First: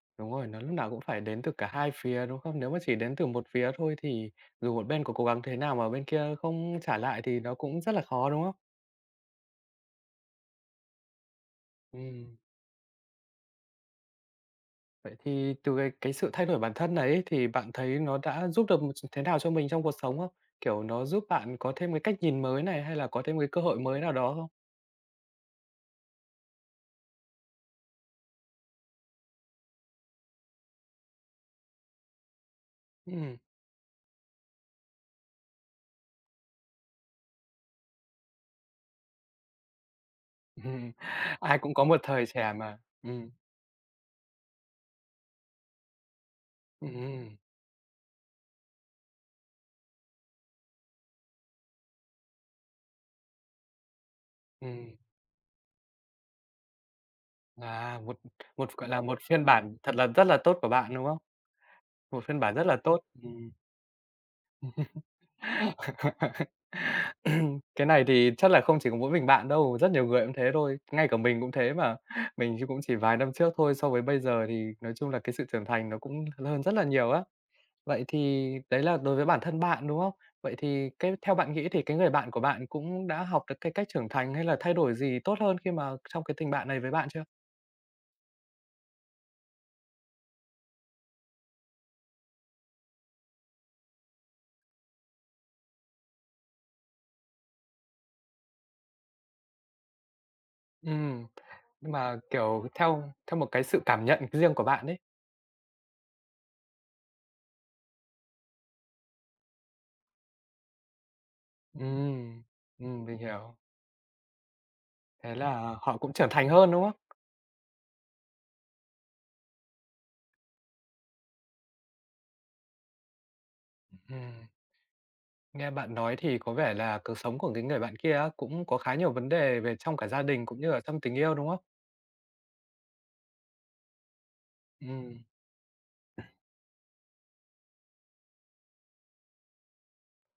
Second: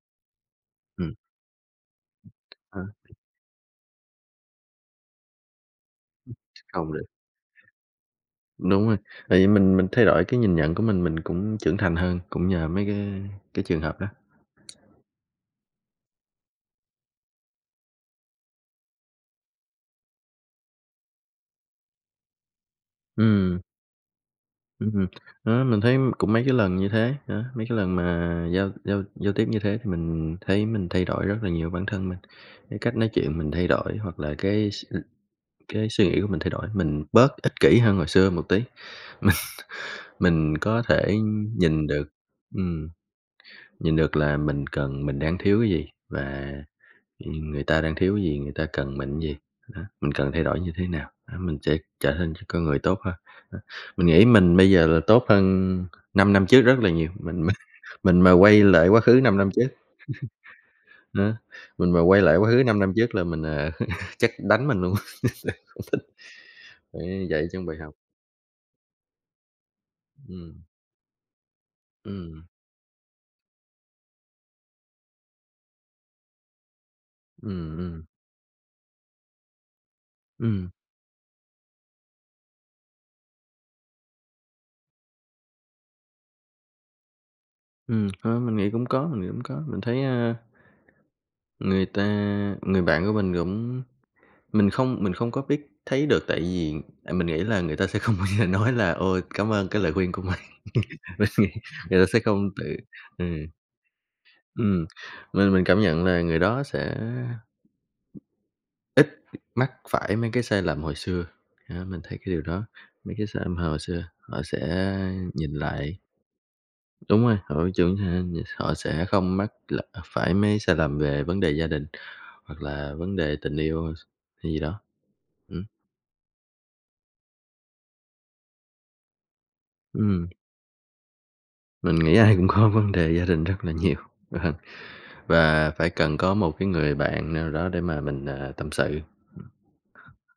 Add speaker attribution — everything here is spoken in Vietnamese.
Speaker 1: Đúng rồi, nó lúc nào cũng
Speaker 2: Ừm.
Speaker 1: phải đến từ cả hai phía, đúng không? Nếu mà
Speaker 2: Ờ.
Speaker 1: chỉ đến từ một phía thôi thì dù một bên có cố gắng thế nào mà bên
Speaker 2: Ừm,
Speaker 1: kia không
Speaker 2: không
Speaker 1: trả
Speaker 2: [unintelligible]
Speaker 1: lại thì nó cũng rất là khó, đúng không?
Speaker 2: Đúng rồi, tại vì mình mình thay đổi cái nhìn nhận của mình, mình cũng trưởng thành hơn,
Speaker 1: Ừm.
Speaker 2: cũng nhờ mấy cái cái trường hợp đó.
Speaker 1: Vậy thì từ cái cái sự thay đổi bản thân này ấy thì bạn thấy nó đã giúp được một ch thế nào cho mình trong cuộc sống không? Kiểu, nó giúp bạn có thêm cái cách nhìn mới này hay là có thêm cái cơ
Speaker 2: Ừm.
Speaker 1: hội mới nào đó không?
Speaker 2: Ừm hừm, đó, mình thấy, ưm, cũng mấy cái lần như thế, đó, mấy cái lần mà giao giao giao tiếp như thế mình thấy mình thay đổi rất là nhiều bản thân mình, cái cách nói chuyện
Speaker 1: Ừm.
Speaker 2: mình thay đổi hoặc là cái s ừm, cái suy nghĩ của mình thay đổi. Mình bớt ích kỷ hơn hồi xưa một tí, mình mình có thể
Speaker 1: Ai cũng có
Speaker 2: nhìn
Speaker 1: một
Speaker 2: được
Speaker 1: thời trẻ mà,
Speaker 2: ừm,
Speaker 1: ừm.
Speaker 2: nhìn được là mình cần mình đang thiếu cái gì và
Speaker 1: Ừm,
Speaker 2: nh
Speaker 1: ưm.
Speaker 2: nhưng người ta đang thiếu cái gì, người ta cần mình cái gì, đó, mình cần thay đổi như thế nào, đó, mình sẽ trở nên ch con người tốt hơn. Đó, mình nghĩ mình bây giờ
Speaker 1: Ừm.
Speaker 2: là tốt hơn 5 năm trước rất là nhiều, mình mình
Speaker 1: À, một
Speaker 2: mình mà quay
Speaker 1: một ph
Speaker 2: lại
Speaker 1: gọi
Speaker 2: quá
Speaker 1: là,
Speaker 2: khứ
Speaker 1: một
Speaker 2: 5
Speaker 1: phiên
Speaker 2: năm trước
Speaker 1: bản thật là rất là tốt của bạn, đúng không?
Speaker 2: đó, mình mà quay
Speaker 1: Một
Speaker 2: lại
Speaker 1: phiên
Speaker 2: quá
Speaker 1: bản
Speaker 2: khứ
Speaker 1: rất là
Speaker 2: 5 năm
Speaker 1: tốt,
Speaker 2: trước là mình,
Speaker 1: ừm.
Speaker 2: à, chắc đánh mình luôn, không thích, để dạy cho bài
Speaker 1: Cái
Speaker 2: học.
Speaker 1: này thì chắc là không chỉ có mỗi mình bạn đâu, rất nhiều người cũng thế
Speaker 2: Ừm.
Speaker 1: thôi. Ngay cả mình cũng thế mà,
Speaker 2: Ừm.
Speaker 1: mình thì cũng chỉ vài năm trước thôi, so với bây giờ thì nói chung là cái sự trưởng thành nó cũng l hơn rất là nhiều á.
Speaker 2: Ừm, ừm.
Speaker 1: Vậy thì đấy là đối với bản thân bạn, đúng không? Vậy
Speaker 2: Ừm.
Speaker 1: thì cái theo bạn nghĩ thì cái người bạn của bạn cũng đã học được cái cách trưởng thành hay là thay đổi gì tốt hơn khi mà trong cái tình bạn này với bạn chưa?
Speaker 2: Ừm, ờ, mình nghĩ cũng có, mình nghĩ cũng có, mình thấy, a người ta người bạn của mình cũng mình không mình không có biết thấy được tại vì tại mình nghĩ là người ta sẽ không bao giờ nói là ôi, cảm ơn cái lời khuyên của mình,
Speaker 1: Ừm,
Speaker 2: mình nghĩ
Speaker 1: nhưng
Speaker 2: người ta
Speaker 1: mà,
Speaker 2: sẽ không
Speaker 1: kiểu,
Speaker 2: tự
Speaker 1: theo
Speaker 2: ừ.
Speaker 1: theo một cái sự cảm nhận riêng của bạn
Speaker 2: Ừm,
Speaker 1: đấy.
Speaker 2: mình mình cảm nhận nà người đó sẽ ít mắc phải mấy cái sai lầm hồi xưa, à, mình thấy cái điều
Speaker 1: Ừm,
Speaker 2: đó,
Speaker 1: ừm,
Speaker 2: mấy
Speaker 1: mình
Speaker 2: cái sai
Speaker 1: hiểu.
Speaker 2: lầm hồi hồi xưa, họ sẽ
Speaker 1: Thế
Speaker 2: nhìn
Speaker 1: là họ
Speaker 2: lại
Speaker 1: cũng trưởng thành hơn, đúng không?
Speaker 2: đúng rồi, họ trưởng [unintelligible] họ sẽ không mắc l phải mấy sai lầm về vấn đề gia đình hoặc là vấn đề tình yêu
Speaker 1: Ừm.
Speaker 2: hay gì đó, ừm.
Speaker 1: Nghe bạn nói thì có vẻ là cừ sống của cái người bạn kia á cũng có khá nhiều vấn đề về trong cả gia
Speaker 2: Ừm.
Speaker 1: đình cũng như ở trong tình yêu, đúng không?
Speaker 2: Mình nghĩ ai cũng có vấn đề gia đình rất là nhiều, ờ,
Speaker 1: Ừm.
Speaker 2: và phải cần có một cái người bạn nào đó để mà mình, ờ, ờ, tâm sự.